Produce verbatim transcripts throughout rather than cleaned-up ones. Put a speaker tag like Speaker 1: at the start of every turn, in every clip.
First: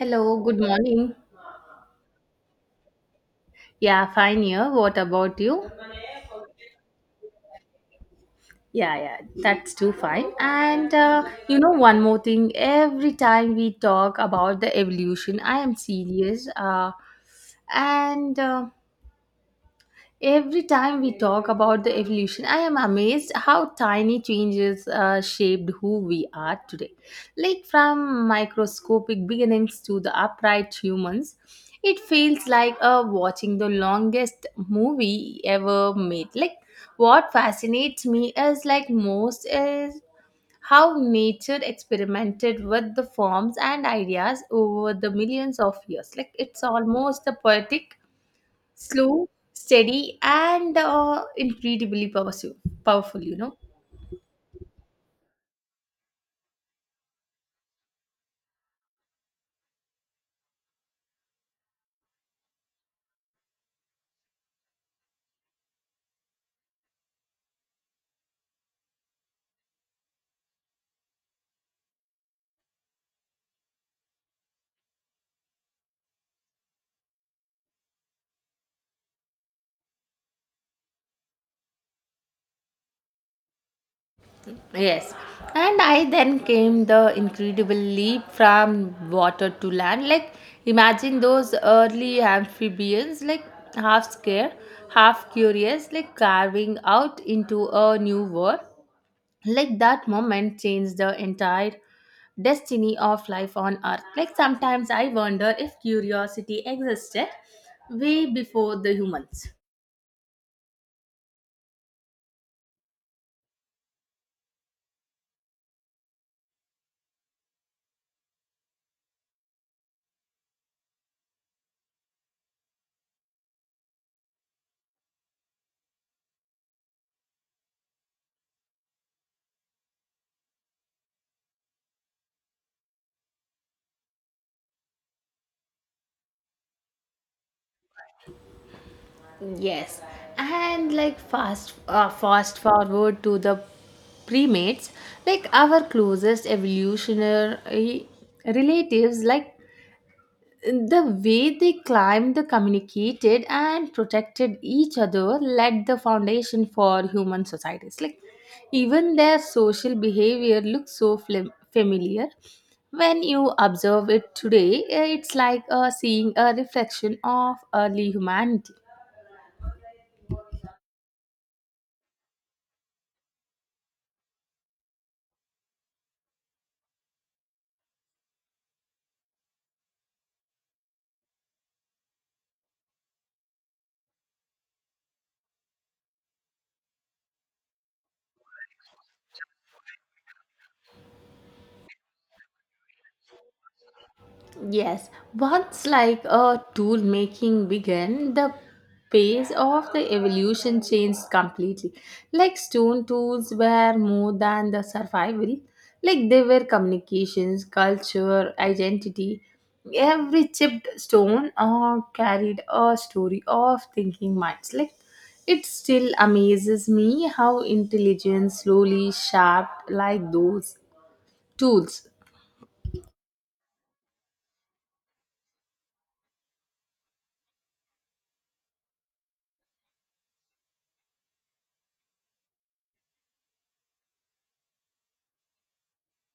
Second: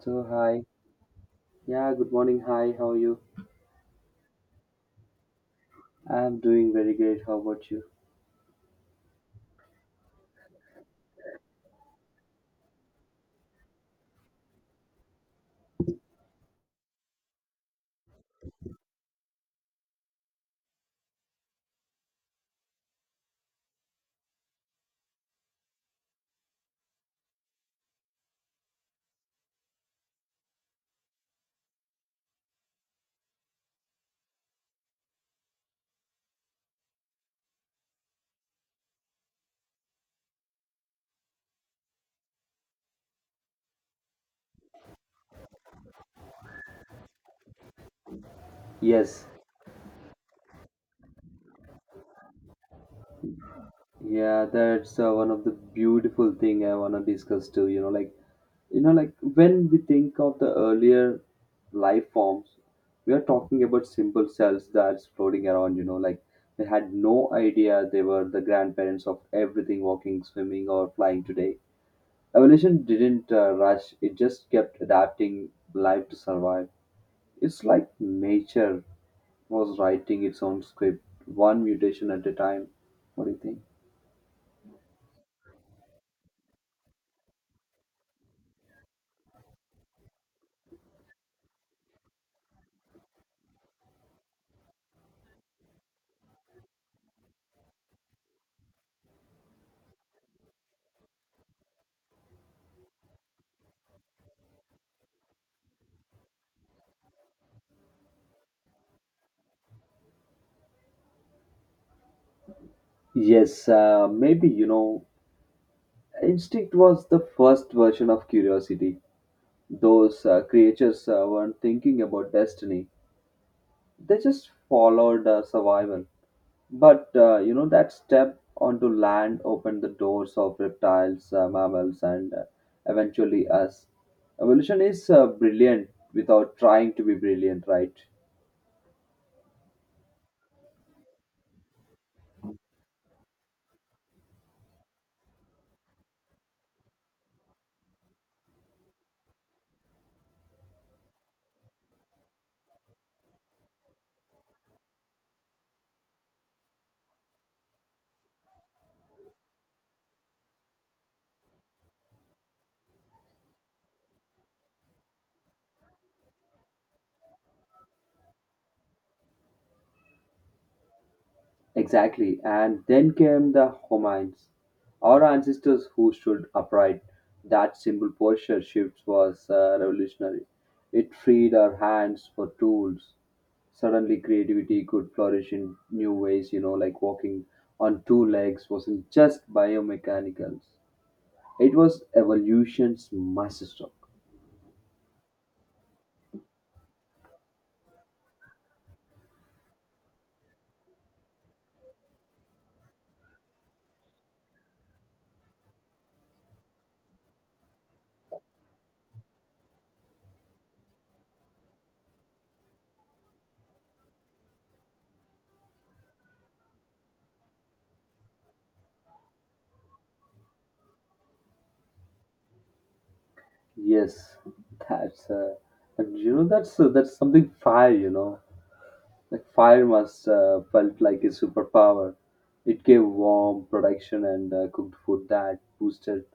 Speaker 1: So
Speaker 2: good
Speaker 1: hi,
Speaker 2: morning.
Speaker 1: yeah, good morning. Hi, how are you?
Speaker 2: Yeah, fine here. What about you?
Speaker 1: I'm doing very great. How about you?
Speaker 2: Yeah, yeah, that's too fine. And uh, you know, one more thing, every time we talk about the evolution, I am serious. Uh, and uh, Every time we talk about the evolution, I am amazed how tiny changes uh, shaped who we are today. Like from microscopic beginnings to the upright humans, it feels like uh, watching the longest movie ever made. Like what fascinates me is like most is how nature experimented with the forms and ideas over the millions of years. Like it's almost a poetic
Speaker 1: Yes,
Speaker 2: slow, steady, and uh, incredibly powerful. Powerful, you know.
Speaker 1: yeah, that's uh, one of the beautiful thing I wanna discuss too. You know, like you know, like when we think of the earlier life forms, we are talking about simple cells that's floating around. You know, like they had no idea they were the grandparents of everything walking, swimming, or flying today. Evolution didn't uh, rush; it just kept adapting life to survive. It's like nature was writing its own script, one mutation at a time. What do you think?
Speaker 2: Yes. And I then came the incredible leap from water to land. Like, imagine those early amphibians, like half scared, half curious, like carving out into a new world. Like, that moment changed the entire destiny of life on earth. Like, sometimes I wonder if curiosity existed way before the humans.
Speaker 1: Yes, uh, Maybe, you know, instinct was the first version of curiosity. Those uh, creatures uh, weren't thinking about destiny, they just followed uh, survival. But, uh, you know, that step onto land opened the doors of reptiles, uh, mammals, and uh, eventually us. Evolution is uh, brilliant without trying to be brilliant, right?
Speaker 2: Yes, and like fast, uh, fast forward to the primates, like our closest evolutionary eh, relatives, like the way they climbed, the communicated, and protected each other, laid the foundation for human societies. Like even their social behavior looks so flim- familiar. When you observe it today, eh, it's like uh, seeing a reflection of early humanity.
Speaker 1: Exactly. And then came the Homines, our ancestors who stood upright. That simple posture shift was uh, revolutionary. It freed our hands for tools. Suddenly, creativity could flourish in new ways, you know, like walking on two legs wasn't just biomechanicals. It was evolution's masterstroke.
Speaker 2: Yes, once like a tool making began, the pace of the evolution changed completely. Like stone tools were more than the survival, like they were communications, culture, identity. Every chipped stone uh, carried a story of thinking minds. Like it still amazes me how intelligence slowly shaped like those tools.
Speaker 1: Yes, that's uh, and you know that's uh, that's something fire, you know. Like fire was uh, felt like a superpower. It gave warmth, protection, and uh, cooked food that boosted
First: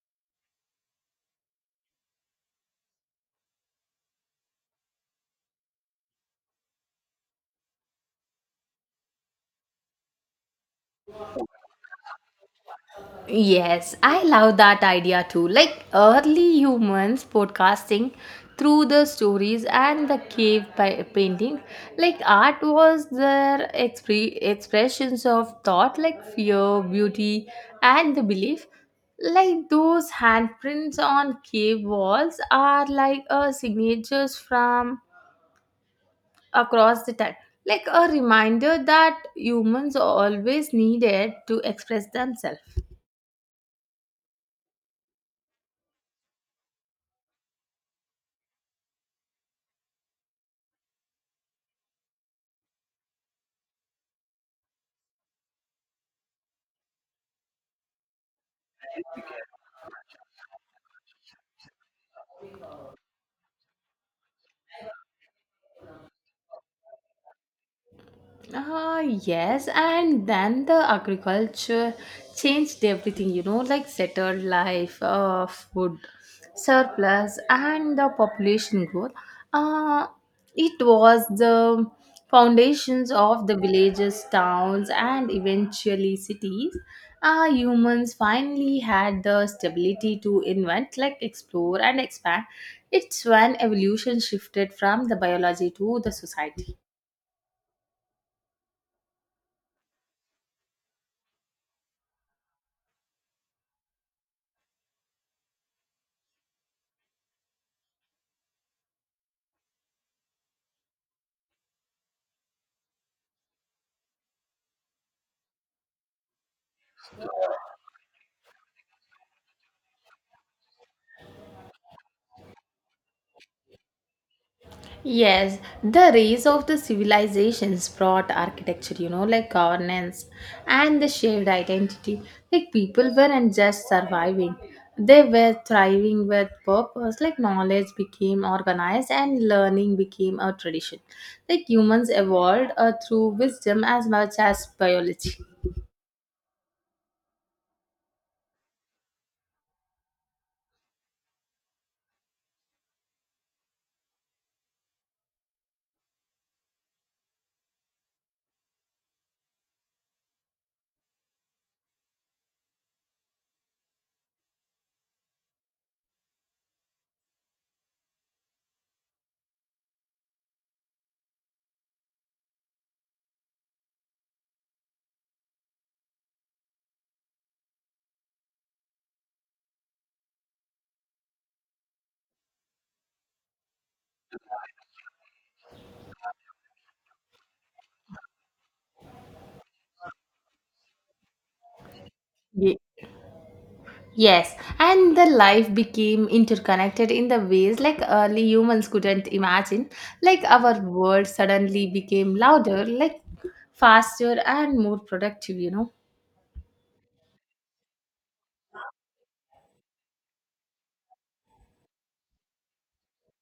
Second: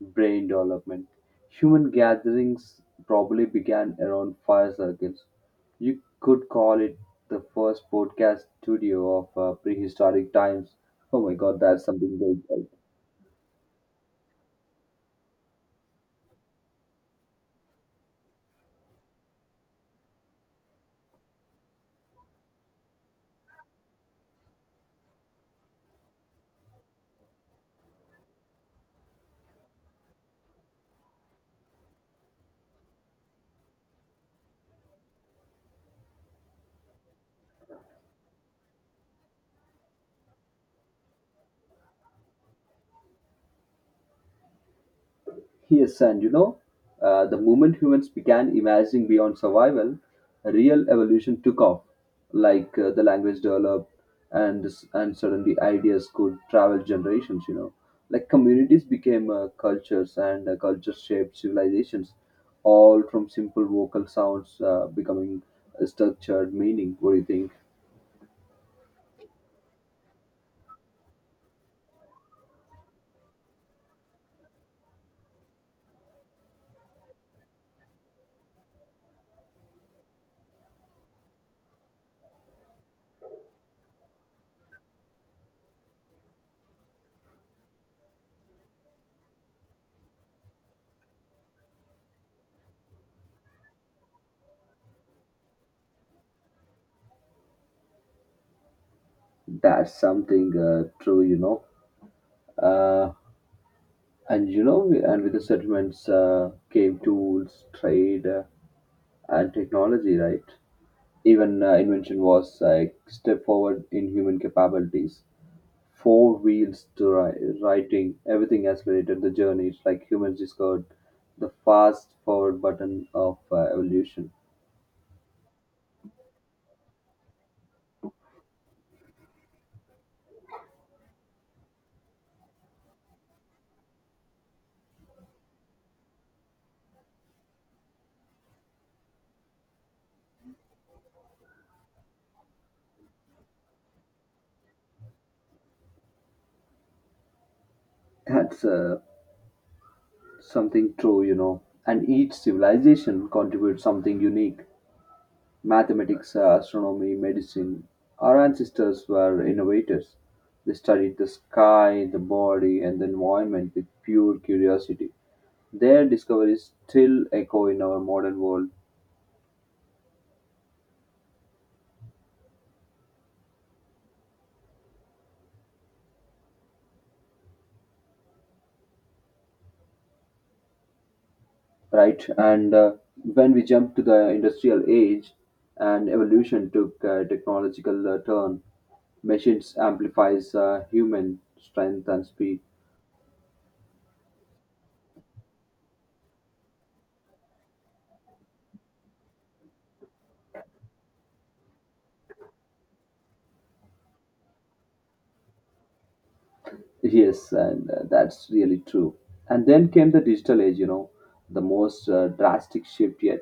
Speaker 1: brain development. Human gatherings probably began around fire circles. You could call it the first podcast studio of uh, prehistoric times. Oh my god, that's something great.
Speaker 2: Yes, I love that idea too. Like early humans podcasting through the stories and the cave pa- painting. Like art was their expre- expressions of thought, like fear, beauty, and the belief. Like those handprints on cave walls are like uh, signatures from across the time. Like a reminder that humans always needed to express themselves.
Speaker 1: Yes, and you know, uh, the moment humans began imagining beyond survival, a real evolution took off. Like uh, the language developed, and s- and suddenly ideas could travel generations. You know, like communities became uh, cultures, and uh, cultures shaped civilizations, all from simple vocal sounds uh, becoming a structured meaning. What do you think?
Speaker 2: Uh, yes, and then the agriculture changed everything, you know, like settled life, uh, food surplus, and the population growth. Uh, it was the foundations of the villages, towns, and eventually cities. Uh, humans finally had the stability to invent, like explore and expand. It's when evolution shifted from the biology to the society.
Speaker 1: That's something uh, true. You know. Uh, and you know, and with the settlements uh, came tools, trade, uh, and technology, right? Even uh, invention was a step forward in human capabilities. Four wheels to ri- Writing, everything accelerated the journey. It's like humans discovered the fast forward button of uh, evolution.
Speaker 2: Yes, the rise of the civilizations brought architecture, you know, like governance and the shared identity. Like people weren't just surviving, they were thriving with purpose. Like knowledge became organized and learning became a tradition. Like humans evolved uh, through wisdom as much as biology.
Speaker 1: That's uh, something true, you know. And each civilization contributes something unique. Mathematics, uh, astronomy, medicine. Our ancestors were innovators. They studied the sky, the body, and the environment with pure curiosity. Their discoveries still echo in our modern world, right? And uh, when we jump to the industrial age and evolution took a technological uh, turn, machines amplifies uh, human strength and speed.
Speaker 2: Yes, and the life became interconnected in the ways like early humans couldn't imagine. Like our world suddenly became louder, like faster and more productive, you know.
Speaker 1: Yes, and uh, That's really true. And then came the digital age, you know, the most uh, drastic shift yet.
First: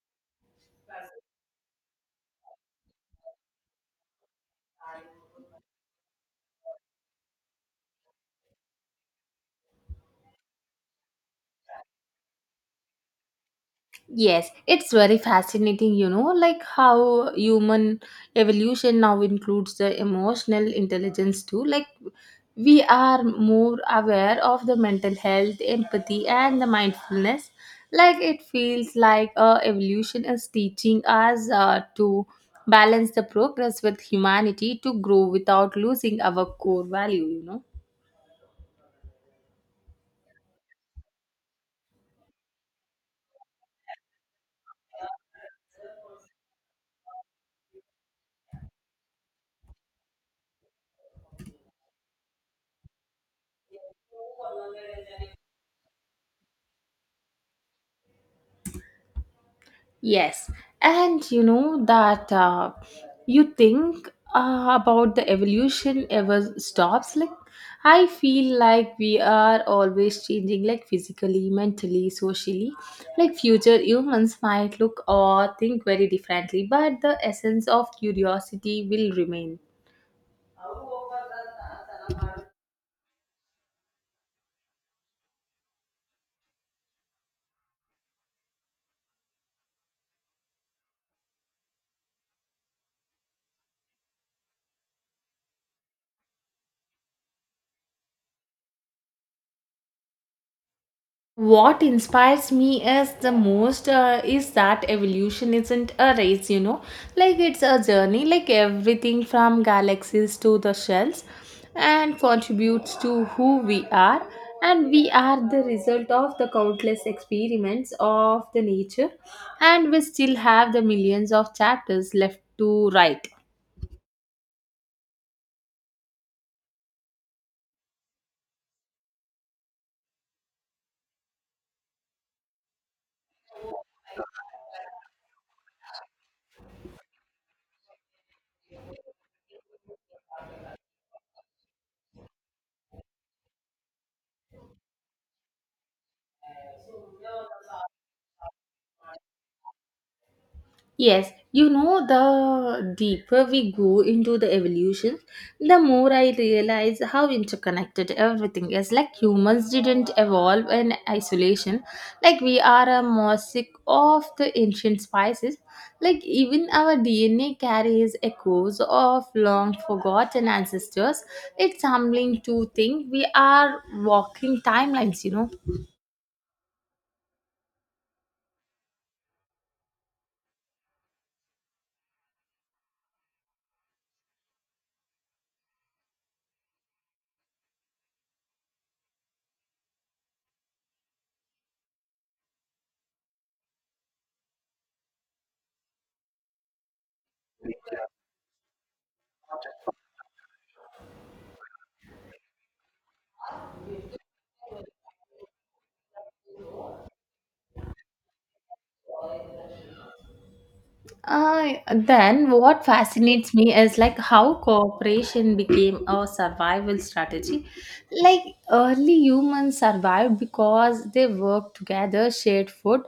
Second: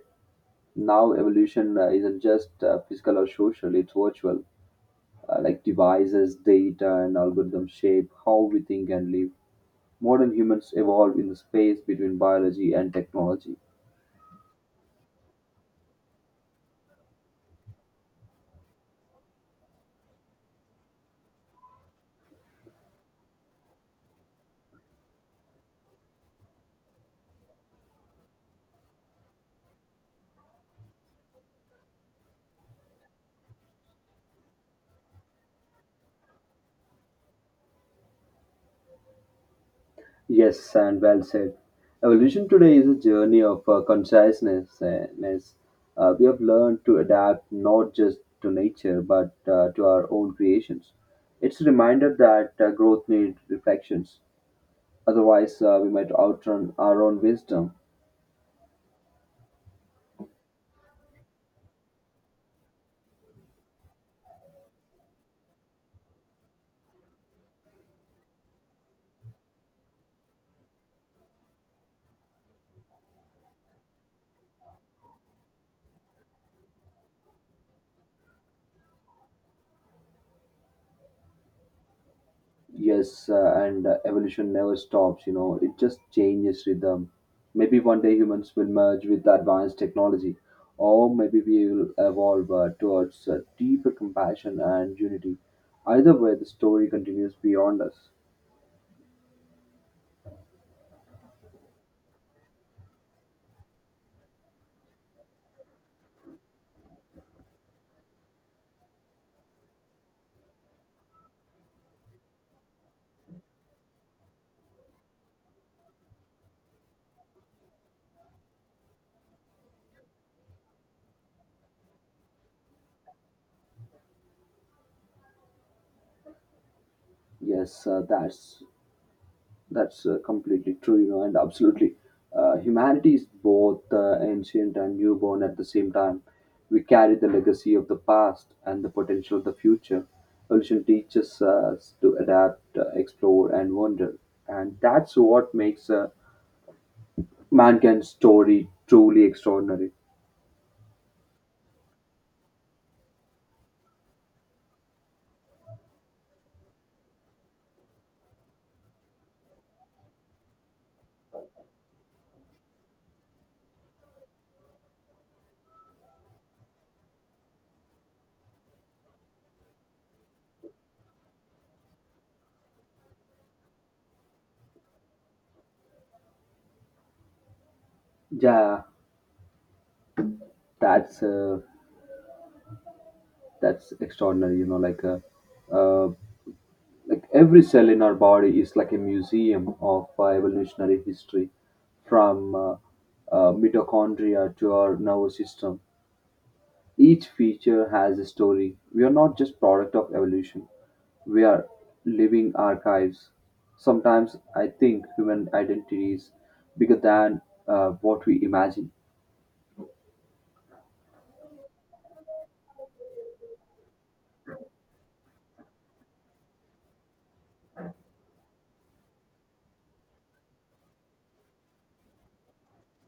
Speaker 1: Now evolution uh, isn't just uh, physical or social, it's virtual. uh, like devices, data, and algorithms shape how we think and live. Modern humans evolve in the space between biology and technology.
Speaker 2: Yes, it's very fascinating, you know, like how human evolution now includes the emotional intelligence too. Like, we are more aware of the mental health, empathy, and the mindfulness. Like, it feels like uh, evolution is teaching us uh, to balance the progress with humanity to grow without losing our core value, you know.
Speaker 1: Yes, and well said. Evolution today is a journey of uh, consciousness. Uh, ness. Uh, we have learned to adapt not just to nature but uh, to our own creations. It's a reminder that uh, growth needs reflections. Otherwise, uh, we might outrun our own wisdom.
Speaker 2: Yes, and you know that uh, you think uh, about the evolution ever stops. Like, I feel like we are always changing, like physically, mentally, socially. Like, future humans might look or think very differently, but the essence of curiosity will remain.
Speaker 1: Yes, uh, and uh, Evolution never stops, you know, it just changes rhythm. Maybe one day humans will merge with advanced technology, or maybe we will evolve uh, towards uh, deeper compassion and unity. Either way, the story continues beyond us.
Speaker 2: What inspires me as the most uh, is that evolution isn't a race, you know, like it's a journey, like everything from galaxies to the shells and contributes to who we are, and we are the result of the countless experiments of the nature, and we still have the millions of chapters left to write.
Speaker 1: Yes, uh, that's That's uh, Completely true, you know, and absolutely. Uh, humanity is both uh, ancient and newborn at the same time. We carry the legacy of the past and the potential of the future. Evolution teaches us to adapt, uh, explore, and wonder. And that's what makes uh, mankind's story truly extraordinary.
Speaker 2: Yes, you know, the deeper we go into the evolution, the more I realize how interconnected everything is. Like humans didn't evolve in isolation, like we are a mosaic of the ancient spices. Like even our D N A carries echoes of long forgotten ancestors. It's humbling to think we are walking timelines, you know.
Speaker 1: Yeah, that's uh, that's extraordinary, you know, like uh, uh, like every cell in our body is like a museum of uh, evolutionary history, from uh, uh, mitochondria to our nervous system. Each feature has a story. We are not just product of evolution. We are living archives. Sometimes I think human identity is bigger than uh, what we imagine.
Speaker 2: Uh, then what fascinates me is like how cooperation became a survival strategy. Like early humans survived because they worked together, shared food,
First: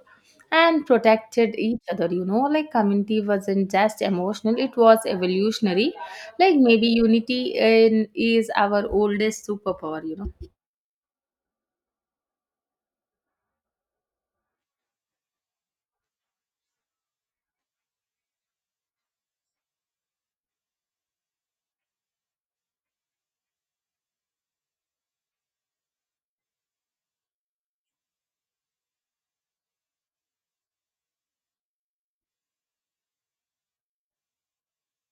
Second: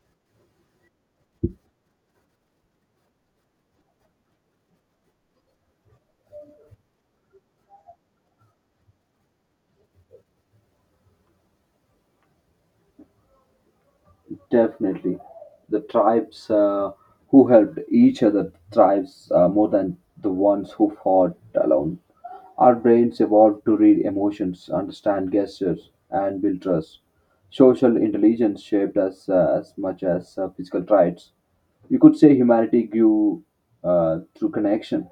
Speaker 2: and protected each other. You know, like community wasn't just emotional; it was evolutionary. Like maybe unity in is our oldest superpower. You know.
Speaker 1: Definitely, the tribes uh, who helped each other thrives uh, more than the ones who fought alone. Our brains evolved to read emotions, understand gestures, and build trust. Social intelligence shaped us uh, as much as uh, physical traits. You could say humanity grew uh, through connection.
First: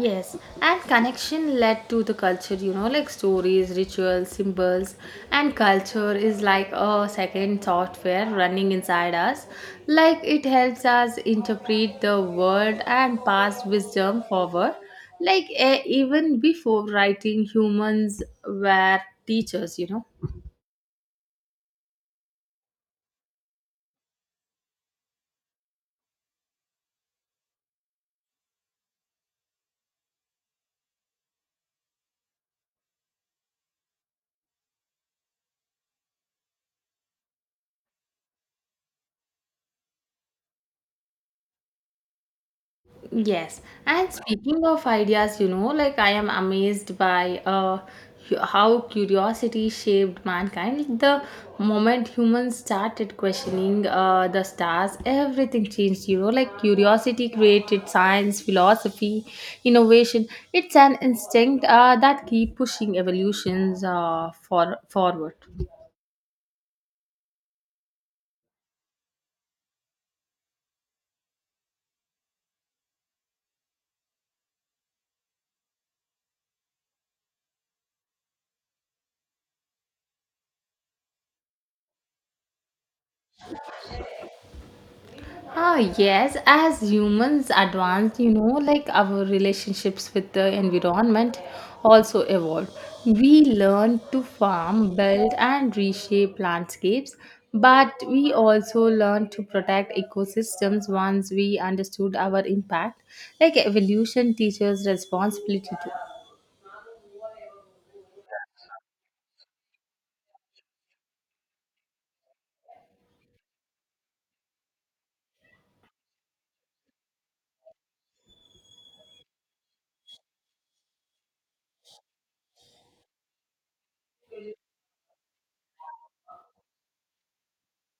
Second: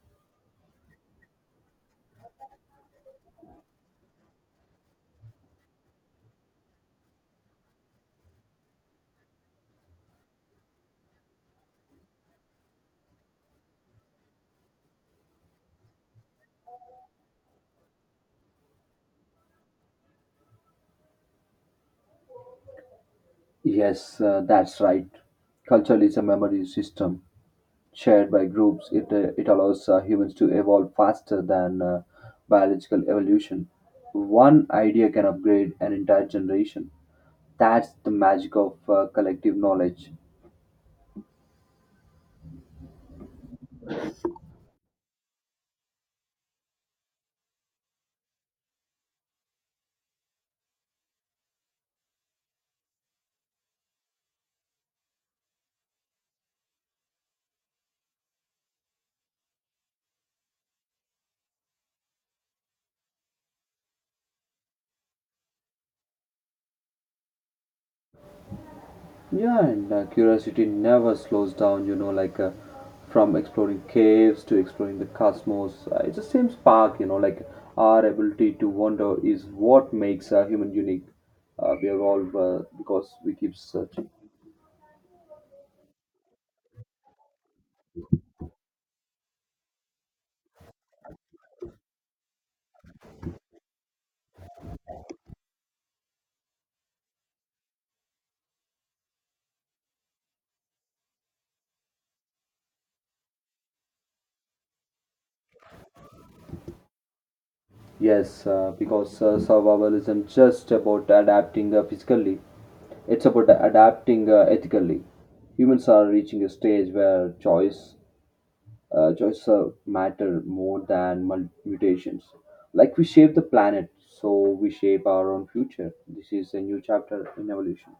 Speaker 2: Yes, and connection led to the culture, you know, like stories, rituals, symbols, and culture is like a second software running inside us. Like it helps us interpret the world and pass wisdom forward. Like eh, even before writing, humans were teachers, you know.
Speaker 1: Yes, uh, that's right. Culture is a memory system shared by groups, it, uh, it allows uh, humans to evolve faster than uh, biological evolution. One idea can upgrade an entire generation. That's the magic of uh, collective knowledge.
Speaker 2: Yes, and speaking of ideas, you know, like I am amazed by uh, hu- how curiosity shaped mankind. Like, the moment humans started questioning uh, the stars, everything changed, you know, like curiosity created science, philosophy, innovation. It's an instinct uh, that keep pushing evolutions uh, for forward.
Speaker 1: Yeah, and uh, Curiosity never slows down, you know, like uh, from exploring caves to exploring the cosmos. Uh, it's the same spark, you know, like our ability to wonder is what makes a human unique. Uh, we evolve uh, because we keep searching.
Speaker 2: Ah, yes, as humans advance, you know, like our relationships with the environment also evolve. We learn to farm, build, and reshape landscapes, but we also learn to protect ecosystems once we understood our impact. Like evolution teaches responsibility too.
Speaker 1: Yes, uh, because uh, Survival isn't just about adapting uh, physically, it's about adapting uh, ethically. Humans are reaching a stage where choice, uh, choice uh, matter more than mul- mutations. Like we shape the planet, so we shape our own future. This is a new chapter in evolution.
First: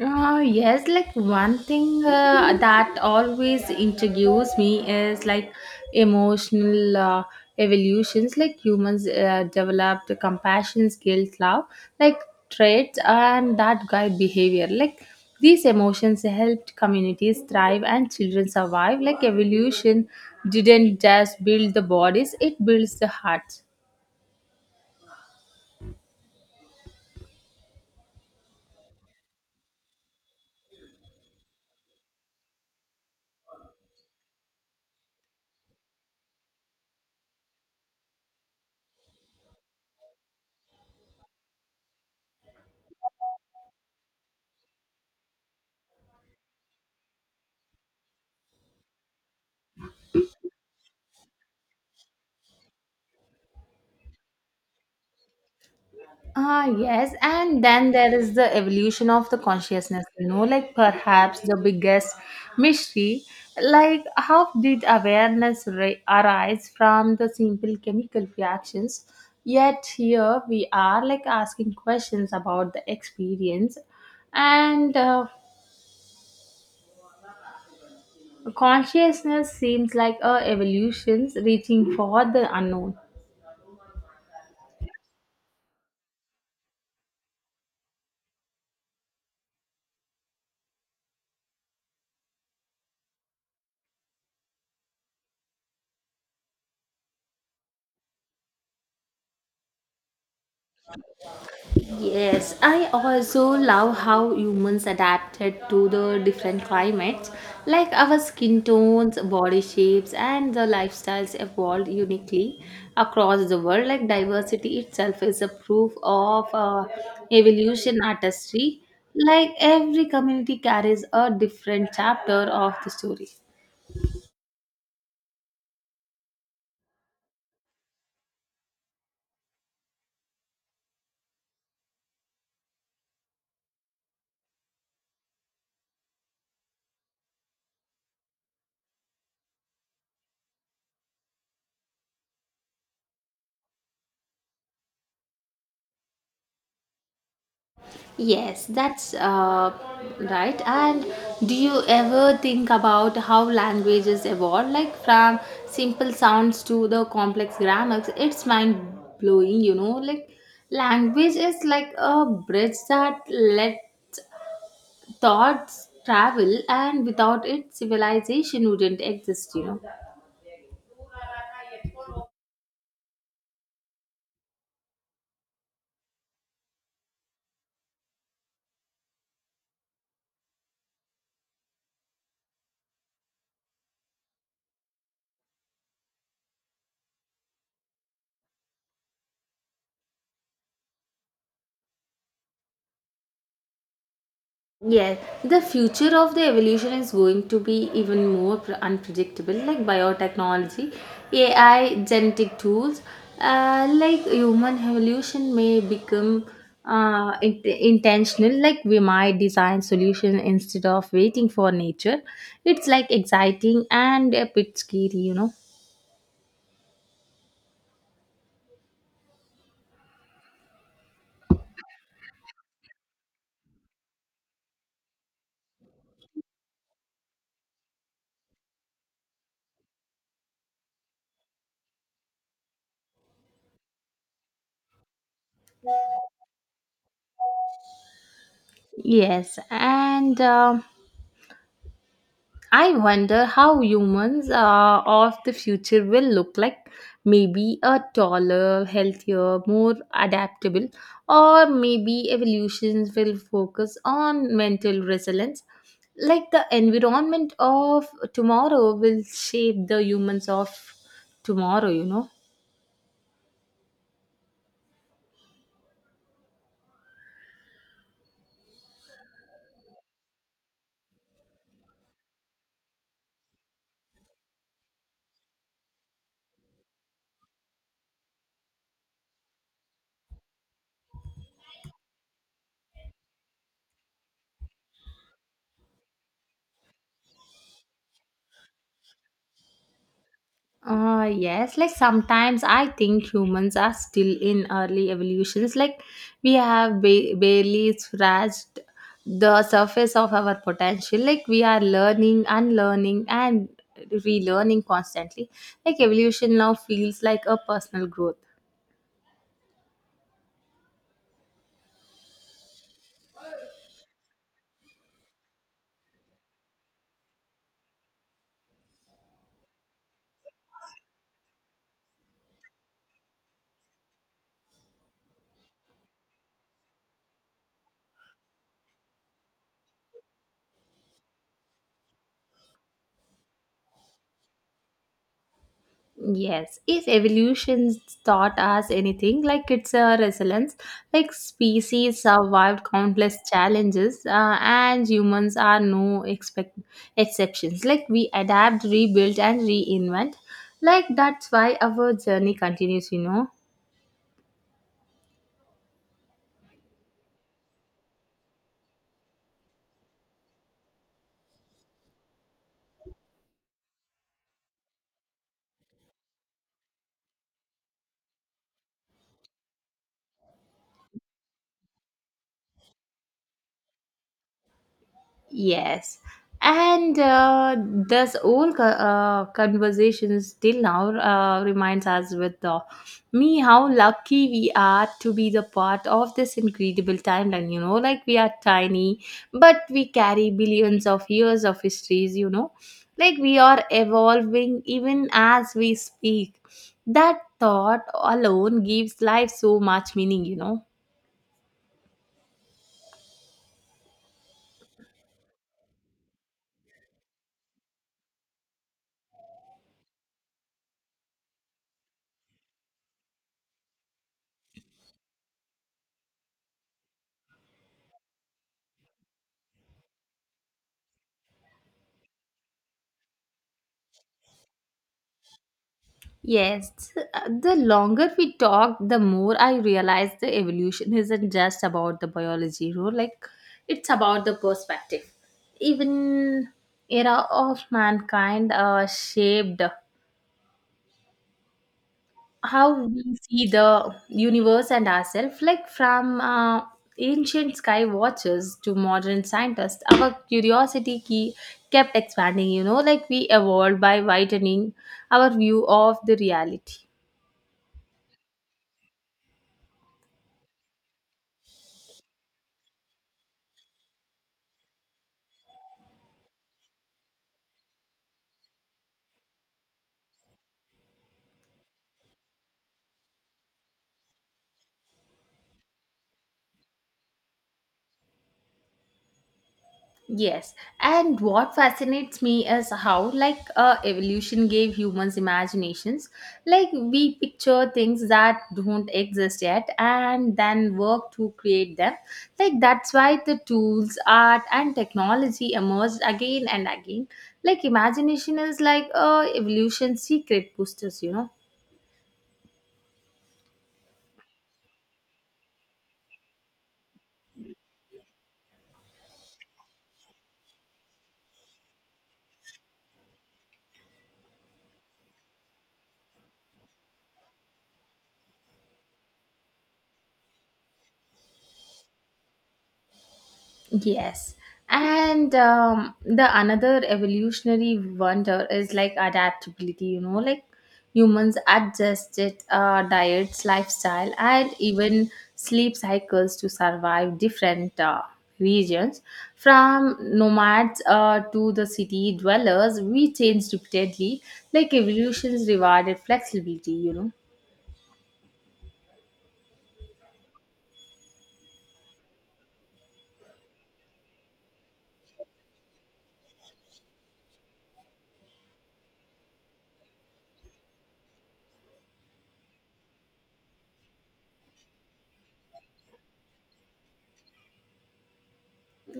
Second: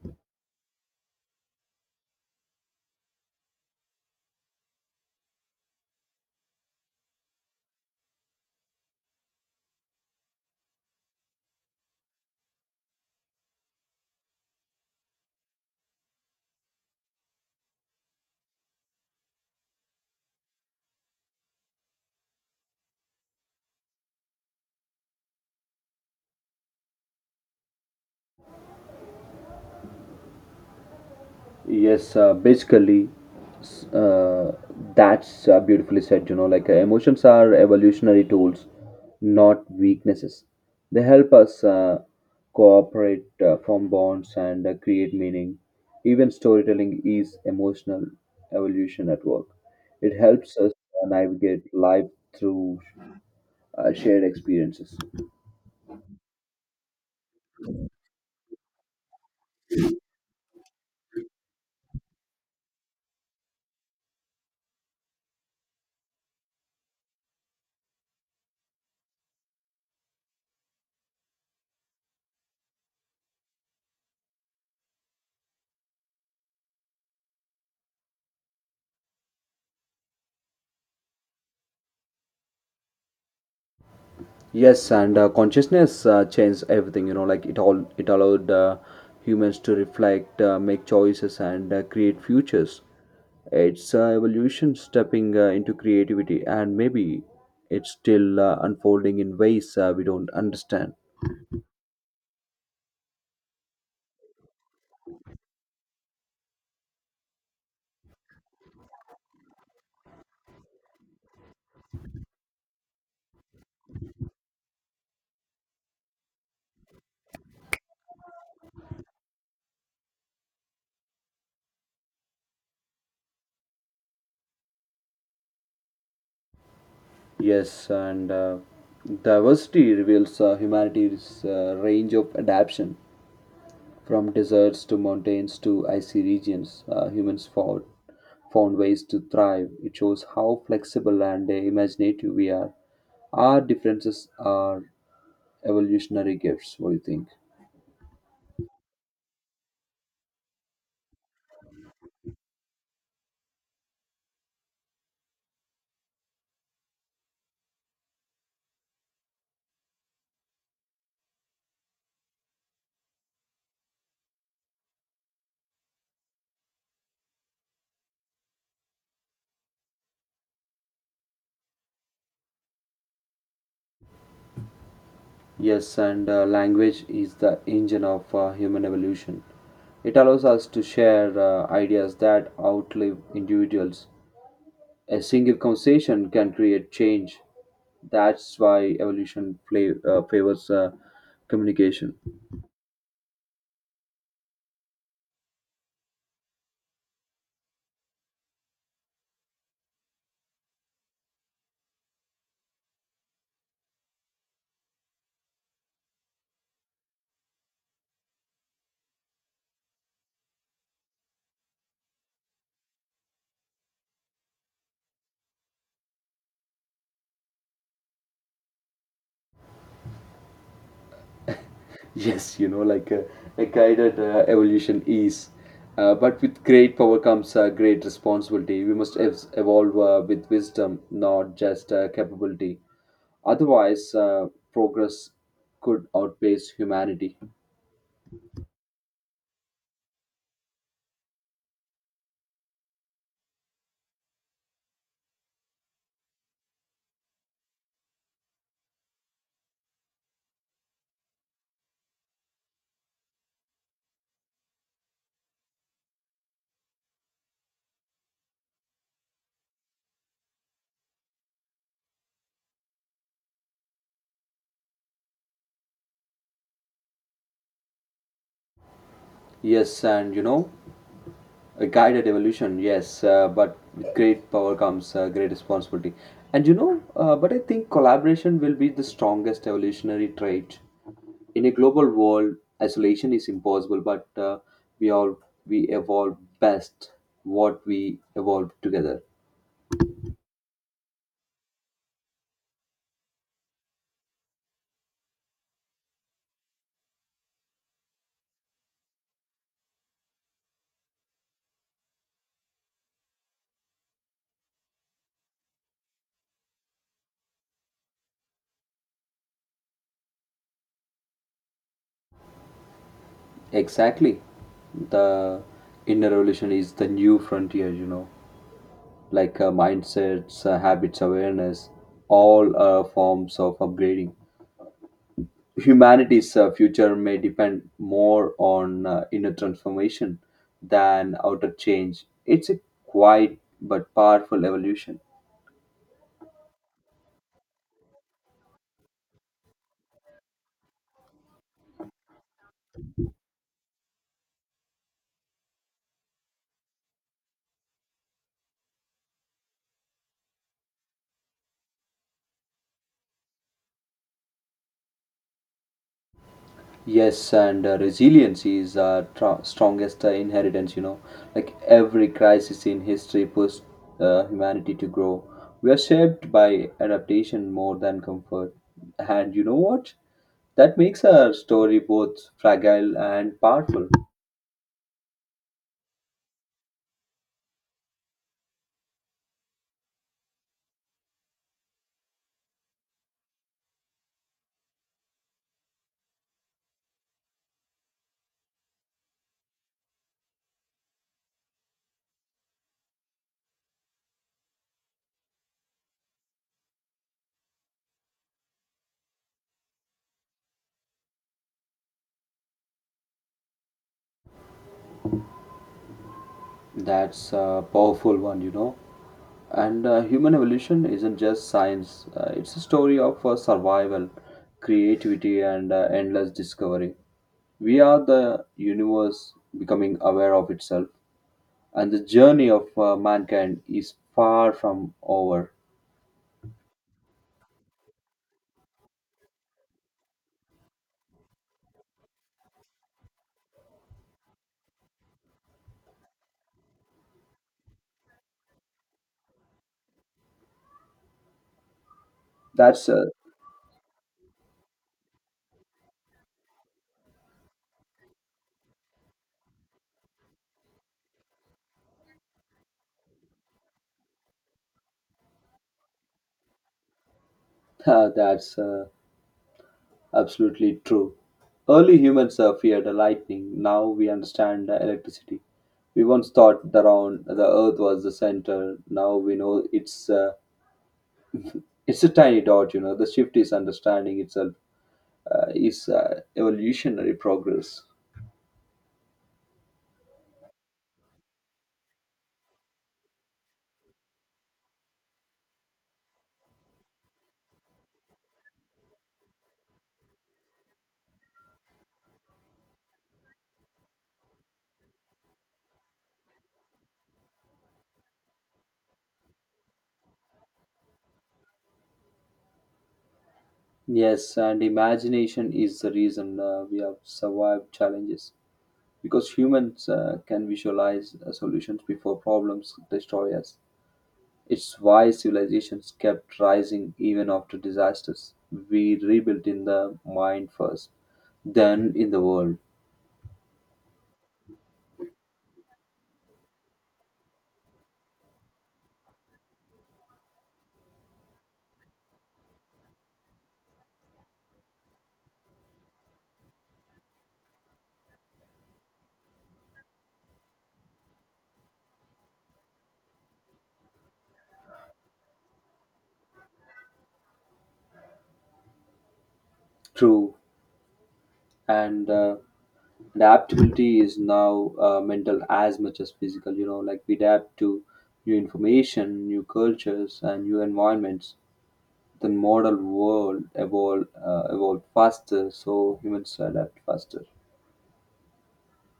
Speaker 2: Uh, yes, like one thing uh, that always intrigues me is like emotional uh, evolutions. Like humans uh, developed compassion, guilt, love, like traits, and that guide behavior. Like these emotions helped communities thrive and children survive. Like evolution didn't just build the bodies; it builds the hearts.
Speaker 1: Yes, uh, basically, s- uh, that's uh, Beautifully said. You know, like uh, emotions are evolutionary tools, not weaknesses. They help us uh, cooperate, uh, form bonds, and uh, create meaning. Even storytelling is emotional evolution at work. It helps us uh, navigate life through uh, shared experiences.
Speaker 2: Ah, yes. And then there is the evolution of the consciousness, you know, like perhaps the biggest mystery. Like, how did awareness ri- arise from the simple chemical reactions? Yet, here we are, like, asking questions about the experience. And uh, consciousness seems like a evolution reaching for the unknown.
Speaker 1: Yes, and uh, Consciousness uh, changed everything. You know, like it all it allowed uh, humans to reflect, uh, make choices, and uh, create futures. It's uh, evolution stepping uh, into creativity, and maybe it's still uh, unfolding in ways uh, we don't understand.
Speaker 2: Yes, I also love how humans adapted to the different climates. Like our skin tones, body shapes, and the lifestyles evolved uniquely across the world. Like diversity itself is a proof of uh, evolution artistry. Like every community carries a different chapter of the story.
Speaker 1: Yes, and uh, Diversity reveals uh, humanity's uh, range of adaptation. From deserts to mountains to icy regions, uh, humans fought, found ways to thrive. It shows how flexible and uh, imaginative we are. Our differences are evolutionary gifts. What do you think?
Speaker 2: Yes, that's uh, right. And do you ever think about how languages evolve, like from simple sounds to the complex grammars? It's mind blowing, you know. Like language is like a bridge that lets thoughts travel, and without it, civilization wouldn't exist, you know.
Speaker 1: Yes, and uh, Language is the engine of uh, human evolution. It allows us to share uh, ideas that outlive individuals. A single conversation can create change. That's why evolution play, uh, favors uh, communication.
Speaker 2: Yes, the future of the evolution is going to be even more pr- unpredictable, like biotechnology, A I, genetic tools. Uh, like human evolution may become uh, int- intentional, like we might design solution instead of waiting for nature. It's like exciting and a bit scary, you know.
Speaker 1: Yes, you know, like uh, a guided uh, evolution is. Uh, but with great power comes uh, great responsibility. We must ev- evolve uh, with wisdom, not just uh, capability. Otherwise, uh, progress could outpace humanity.
Speaker 2: Yes, and. um I wonder how humans uh, of the future will look like. Maybe a taller, healthier, more adaptable, or maybe evolutions will focus on mental resilience. Like the environment of tomorrow will shape the humans of tomorrow, you know.
Speaker 1: Yes, and you know, A guided evolution, yes, uh, but with great power comes uh, great responsibility. And you know, uh, but I think collaboration will be the strongest evolutionary trait. In a global world, isolation is impossible, but uh, we all we evolve best what we evolve together.
Speaker 2: Uh, yes, like sometimes I think humans are still in early evolutions. Like we have ba- barely scratched the surface of our potential. Like we are learning, unlearning, and relearning constantly. Like evolution now feels like a personal growth.
Speaker 1: Exactly, the inner evolution is the new frontier. You know, like uh, mindsets, uh, habits, awareness, all uh, forms of upgrading. Humanity's uh, future may depend more on uh, inner transformation than outer change. It's a quiet but powerful evolution.
Speaker 2: Yes, if evolution taught us anything, like it's a resilience, like species survived countless challenges, uh, and humans are no expect- exceptions. Like we adapt, rebuild, and reinvent. Like that's why our journey continues, you know.
Speaker 1: Yes, and uh, Resilience is our tr- strongest uh, inheritance, you know. Like every crisis in history pushed uh, humanity to grow. We are shaped by adaptation more than comfort. And you know what? That makes our story both fragile and powerful.
Speaker 2: Yes. And uh, this whole co- uh, conversation still now uh, reminds us with uh, me how lucky we are to be the part of this incredible timeline. You know, like we are tiny, but we carry billions of years of histories, you know, like we are evolving even as we speak. That thought alone gives life so much meaning, you know.
Speaker 1: That's a powerful one, you know. And uh, Human evolution isn't just science, uh, it's a story of uh, survival, creativity, and uh, endless discovery. We are the universe becoming aware of itself, and the journey of uh, mankind is far from over.
Speaker 2: Yes, uh, the longer we talk, the more I realize the evolution isn't just about the biology, you know, like it's about the perspective. Even era of mankind uh, shaped how
Speaker 1: That's, uh,
Speaker 2: we see the universe and ourselves. Like from uh, ancient sky watchers to modern scientists, our curiosity key kept expanding. You know, like we evolved by widening our view of the reality.
Speaker 1: that's uh, Absolutely true. Early humans uh, feared lightning, now we understand uh, electricity. We once thought that around the earth was the center, now we know it's. Uh, it's a tiny dot, you know. The shift is understanding itself uh, is uh, evolutionary progress.
Speaker 2: Yes, and what fascinates me is how, like, uh, evolution gave humans imaginations. Like, we picture things that don't exist yet and then work to create them. Like, that's why the tools, art, and technology emerged again and again. Like, imagination is like uh, evolution's secret boosters, you know.
Speaker 1: Yes, and imagination is the reason uh, we have survived challenges because humans uh, can visualize uh, solutions before problems destroy us. It's why civilizations kept rising even after disasters. We rebuilt in the mind first, then in the world.
Speaker 2: Yes. And um, the another evolutionary wonder is like adaptability, you know, like humans adjusted uh, diets, lifestyle, and even sleep cycles to survive different uh, regions. From nomads uh, to the city dwellers, we changed repeatedly, like evolution's rewarded flexibility, you know.
Speaker 1: True, and uh, adaptability is now uh, mental as much as physical, you know like we adapt to new information, new cultures, and new environments. The model world evolve uh, evolved faster, so humans adapt faster.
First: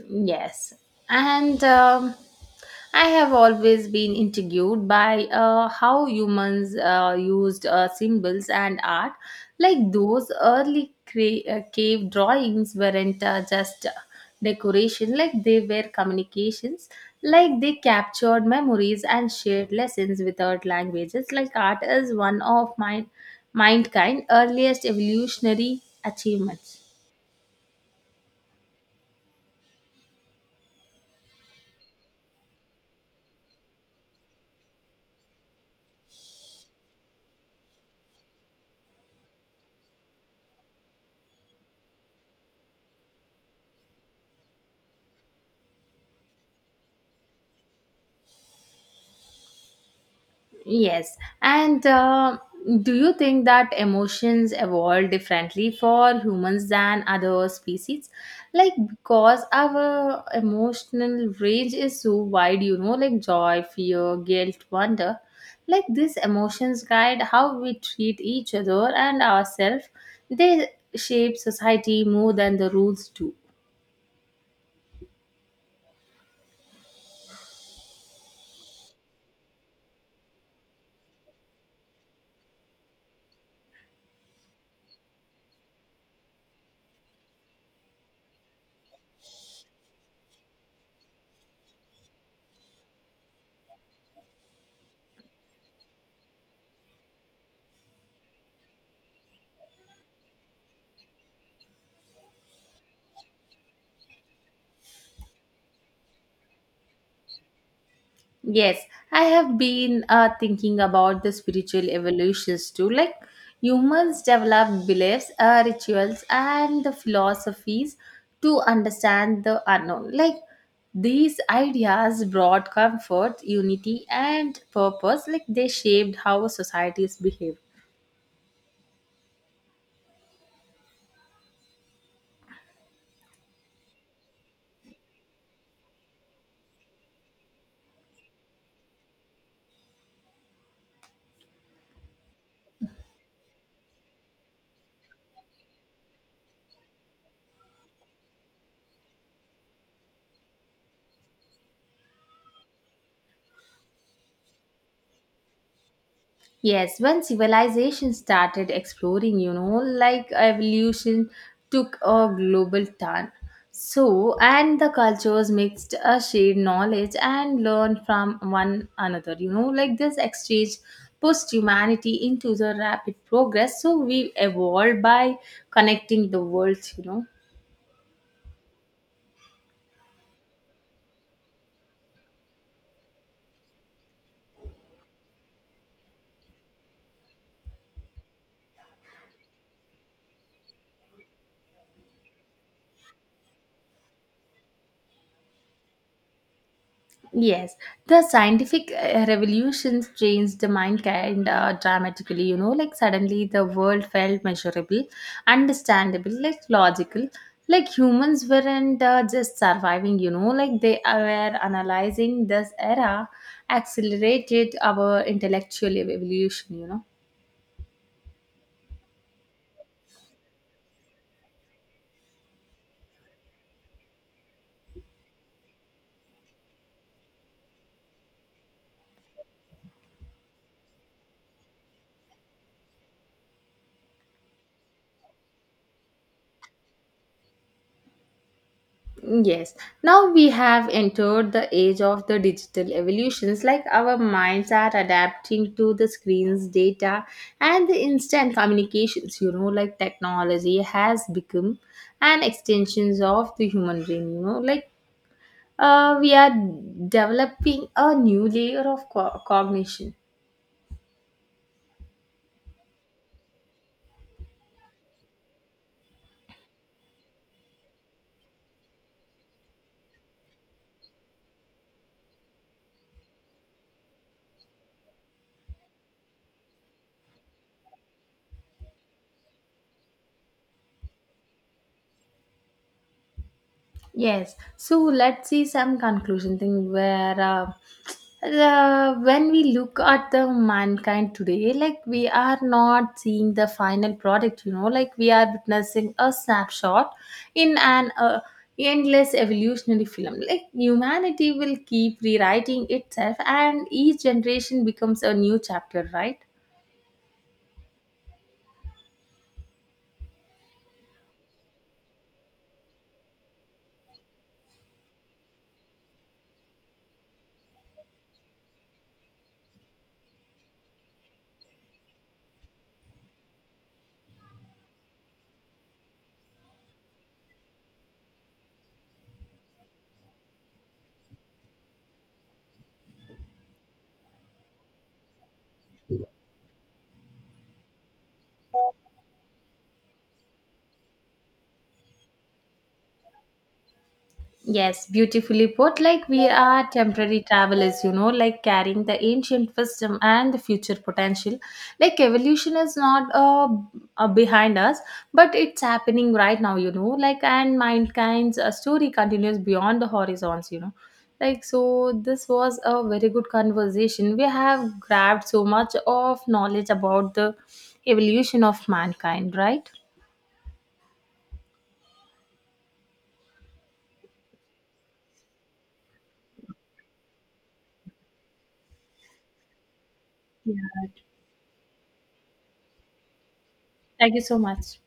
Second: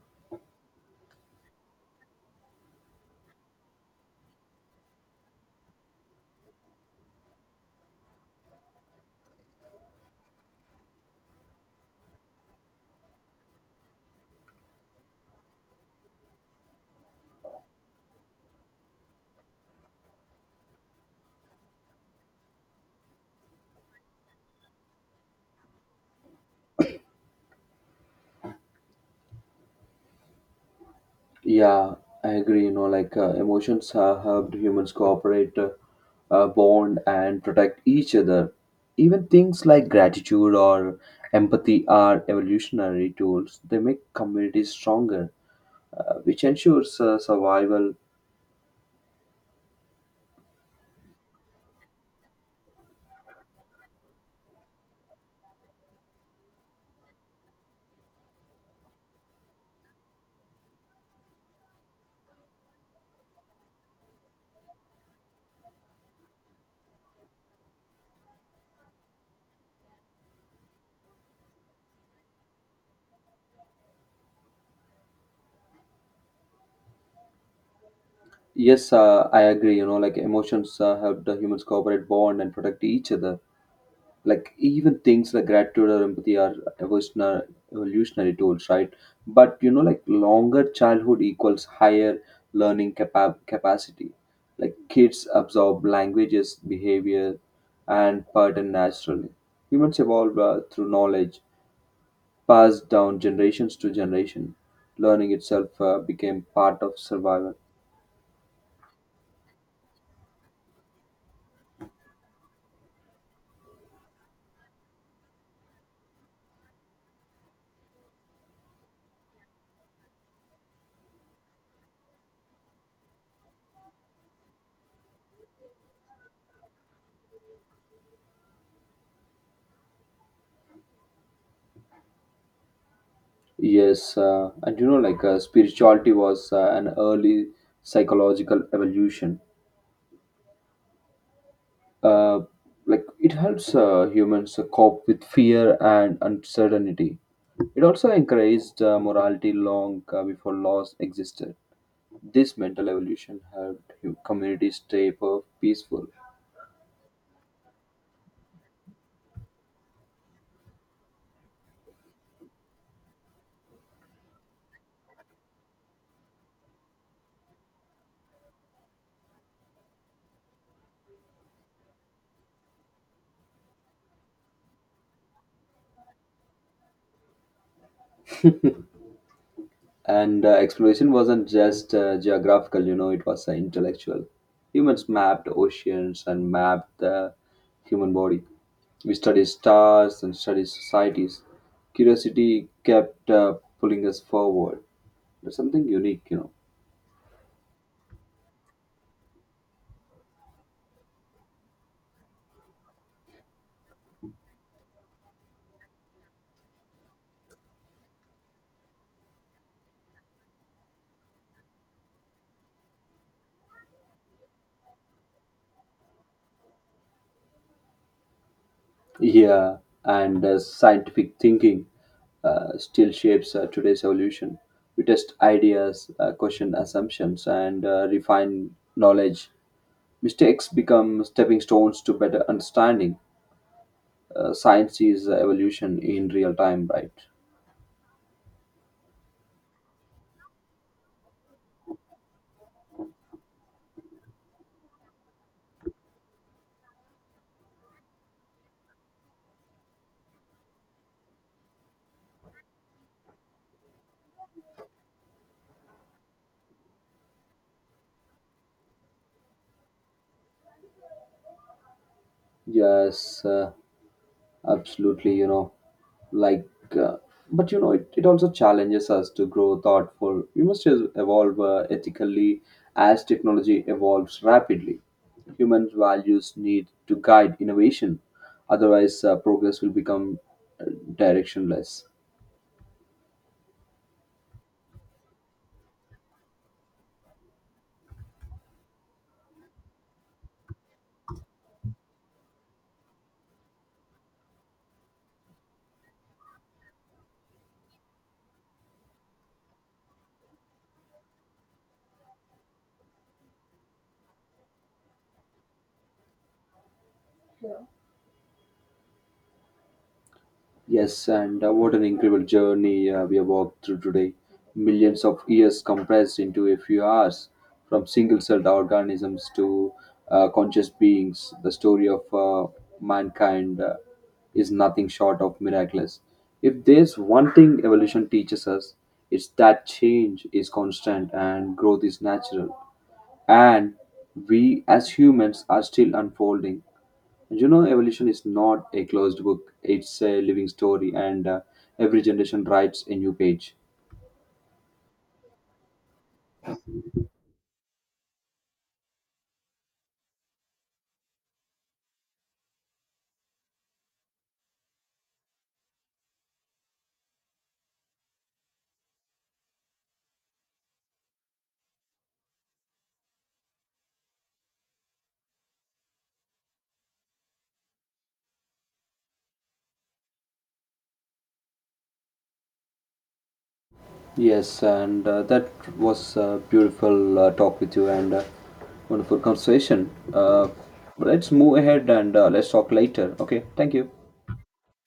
Speaker 2: Yes. And um, I have always been intrigued by uh, how humans uh, used uh, symbols and art. Like those early cra- uh, cave drawings weren't uh, just uh, decoration, like they were communications. Like they captured memories and shared lessons without languages. Like art is one of my mind kind earliest evolutionary achievements.
Speaker 1: yeah i agree, you know like uh, emotions have helped humans cooperate, uh, uh, bond, and protect each other. Even things like gratitude or empathy are evolutionary tools. They make communities stronger, uh, which ensures uh, survival.
Speaker 2: Yes. And uh, do you think that emotions evolve differently for humans than other species? Like, because our emotional range is so wide, you know, like joy, fear, guilt, wonder. Like, these emotions guide how we treat each other and ourselves. They shape society more than the rules do.
Speaker 1: Yes, uh, I agree. You know, like emotions uh, help the humans cooperate, bond, and protect each other. Like even things like gratitude or empathy are evolutionary, evolutionary tools, right? But you know, like longer childhood equals higher learning capa- capacity. Like kids absorb languages, behavior, and pattern naturally. Humans evolve uh, through knowledge passed down generations to generation. Learning itself uh, became part of survival.
Speaker 2: Yes, I have been uh, thinking about the spiritual evolutions too. Like humans develop beliefs, uh, rituals, and the philosophies to understand the unknown. Like these ideas brought comfort, unity, and purpose. Like they shaped how societies behave.
Speaker 1: Yes, uh, and you know, like uh, Spirituality was uh, an early psychological evolution. Uh, like it helps uh, humans uh, cope with fear and uncertainty. It also encouraged uh, morality long uh, before laws existed. This mental evolution helped hum- communities stay per- peaceful.
Speaker 2: Yes, when civilization started exploring, you know, like evolution took a global turn. So, and the cultures mixed a shared knowledge and learned from one another. You know, like this exchange pushed humanity into the rapid progress. So, we evolved by connecting the worlds, you know.
Speaker 1: And uh, Exploration wasn't just uh, geographical, you know, it was uh, intellectual. Humans mapped oceans and mapped the human body. We studied stars and studied societies. Curiosity kept uh, pulling us forward. There's something unique, you know.
Speaker 2: Yes, the scientific uh, revolutions changed the mind kind uh, dramatically, you know, like suddenly the world felt measurable, understandable, like logical. Like humans weren't uh, just surviving, you know, like they uh, were analyzing this era, accelerated our intellectual evolution, you know.
Speaker 1: Yeah, and uh, Scientific thinking uh, still shapes uh, today's evolution. We test ideas, uh, question assumptions, and uh, refine knowledge. Mistakes become stepping stones to better understanding. Uh, science sees uh, evolution in real time, right?
Speaker 2: Yes, now we have entered the age of the digital evolutions, like our minds are adapting to the screens, data, and the instant communications. You know, like technology has become an extensions of the human brain. You know, like uh, we are developing a new layer of co- cognition.
Speaker 1: Yes, uh, Absolutely. You know, like, uh, but you know, it, it also challenges us to grow thoughtful. We must just evolve uh, ethically as technology evolves rapidly. Human values need to guide innovation, otherwise, uh, progress will become uh, directionless.
Speaker 2: Yes, so let's see some conclusion thing where uh, uh, when we look at the mankind today, like we are not seeing the final product, you know, like we are witnessing a snapshot in an uh, endless evolutionary film. Like humanity will keep rewriting itself, and each generation becomes a new chapter, right?
Speaker 1: Yes, and uh, What an incredible journey uh, we have walked through today. Millions of years compressed into a few hours, from single celled organisms to uh, conscious beings. The story of uh, mankind uh, is nothing short of miraculous. If there's one thing evolution teaches us, it's that change is constant and growth is natural. And we as humans are still unfolding. You know, evolution is not a closed book, it's a living story, and uh, every generation writes a new page.
Speaker 2: Yes, beautifully put. Like we are temporary travelers, you know, like carrying the ancient wisdom and the future potential. Like evolution is not uh, uh behind us, but it's happening right now, you know. Like and mankind's uh, story continues beyond the horizons, you know. Like so, this was a very good conversation. We have grabbed so much of knowledge about the evolution of mankind, right?
Speaker 1: Yes and uh, that was a beautiful uh, talk with you, and uh, wonderful conversation. Uh, let's move ahead, and uh, let's talk later. Okay, thank you.
Speaker 2: Thank you so much.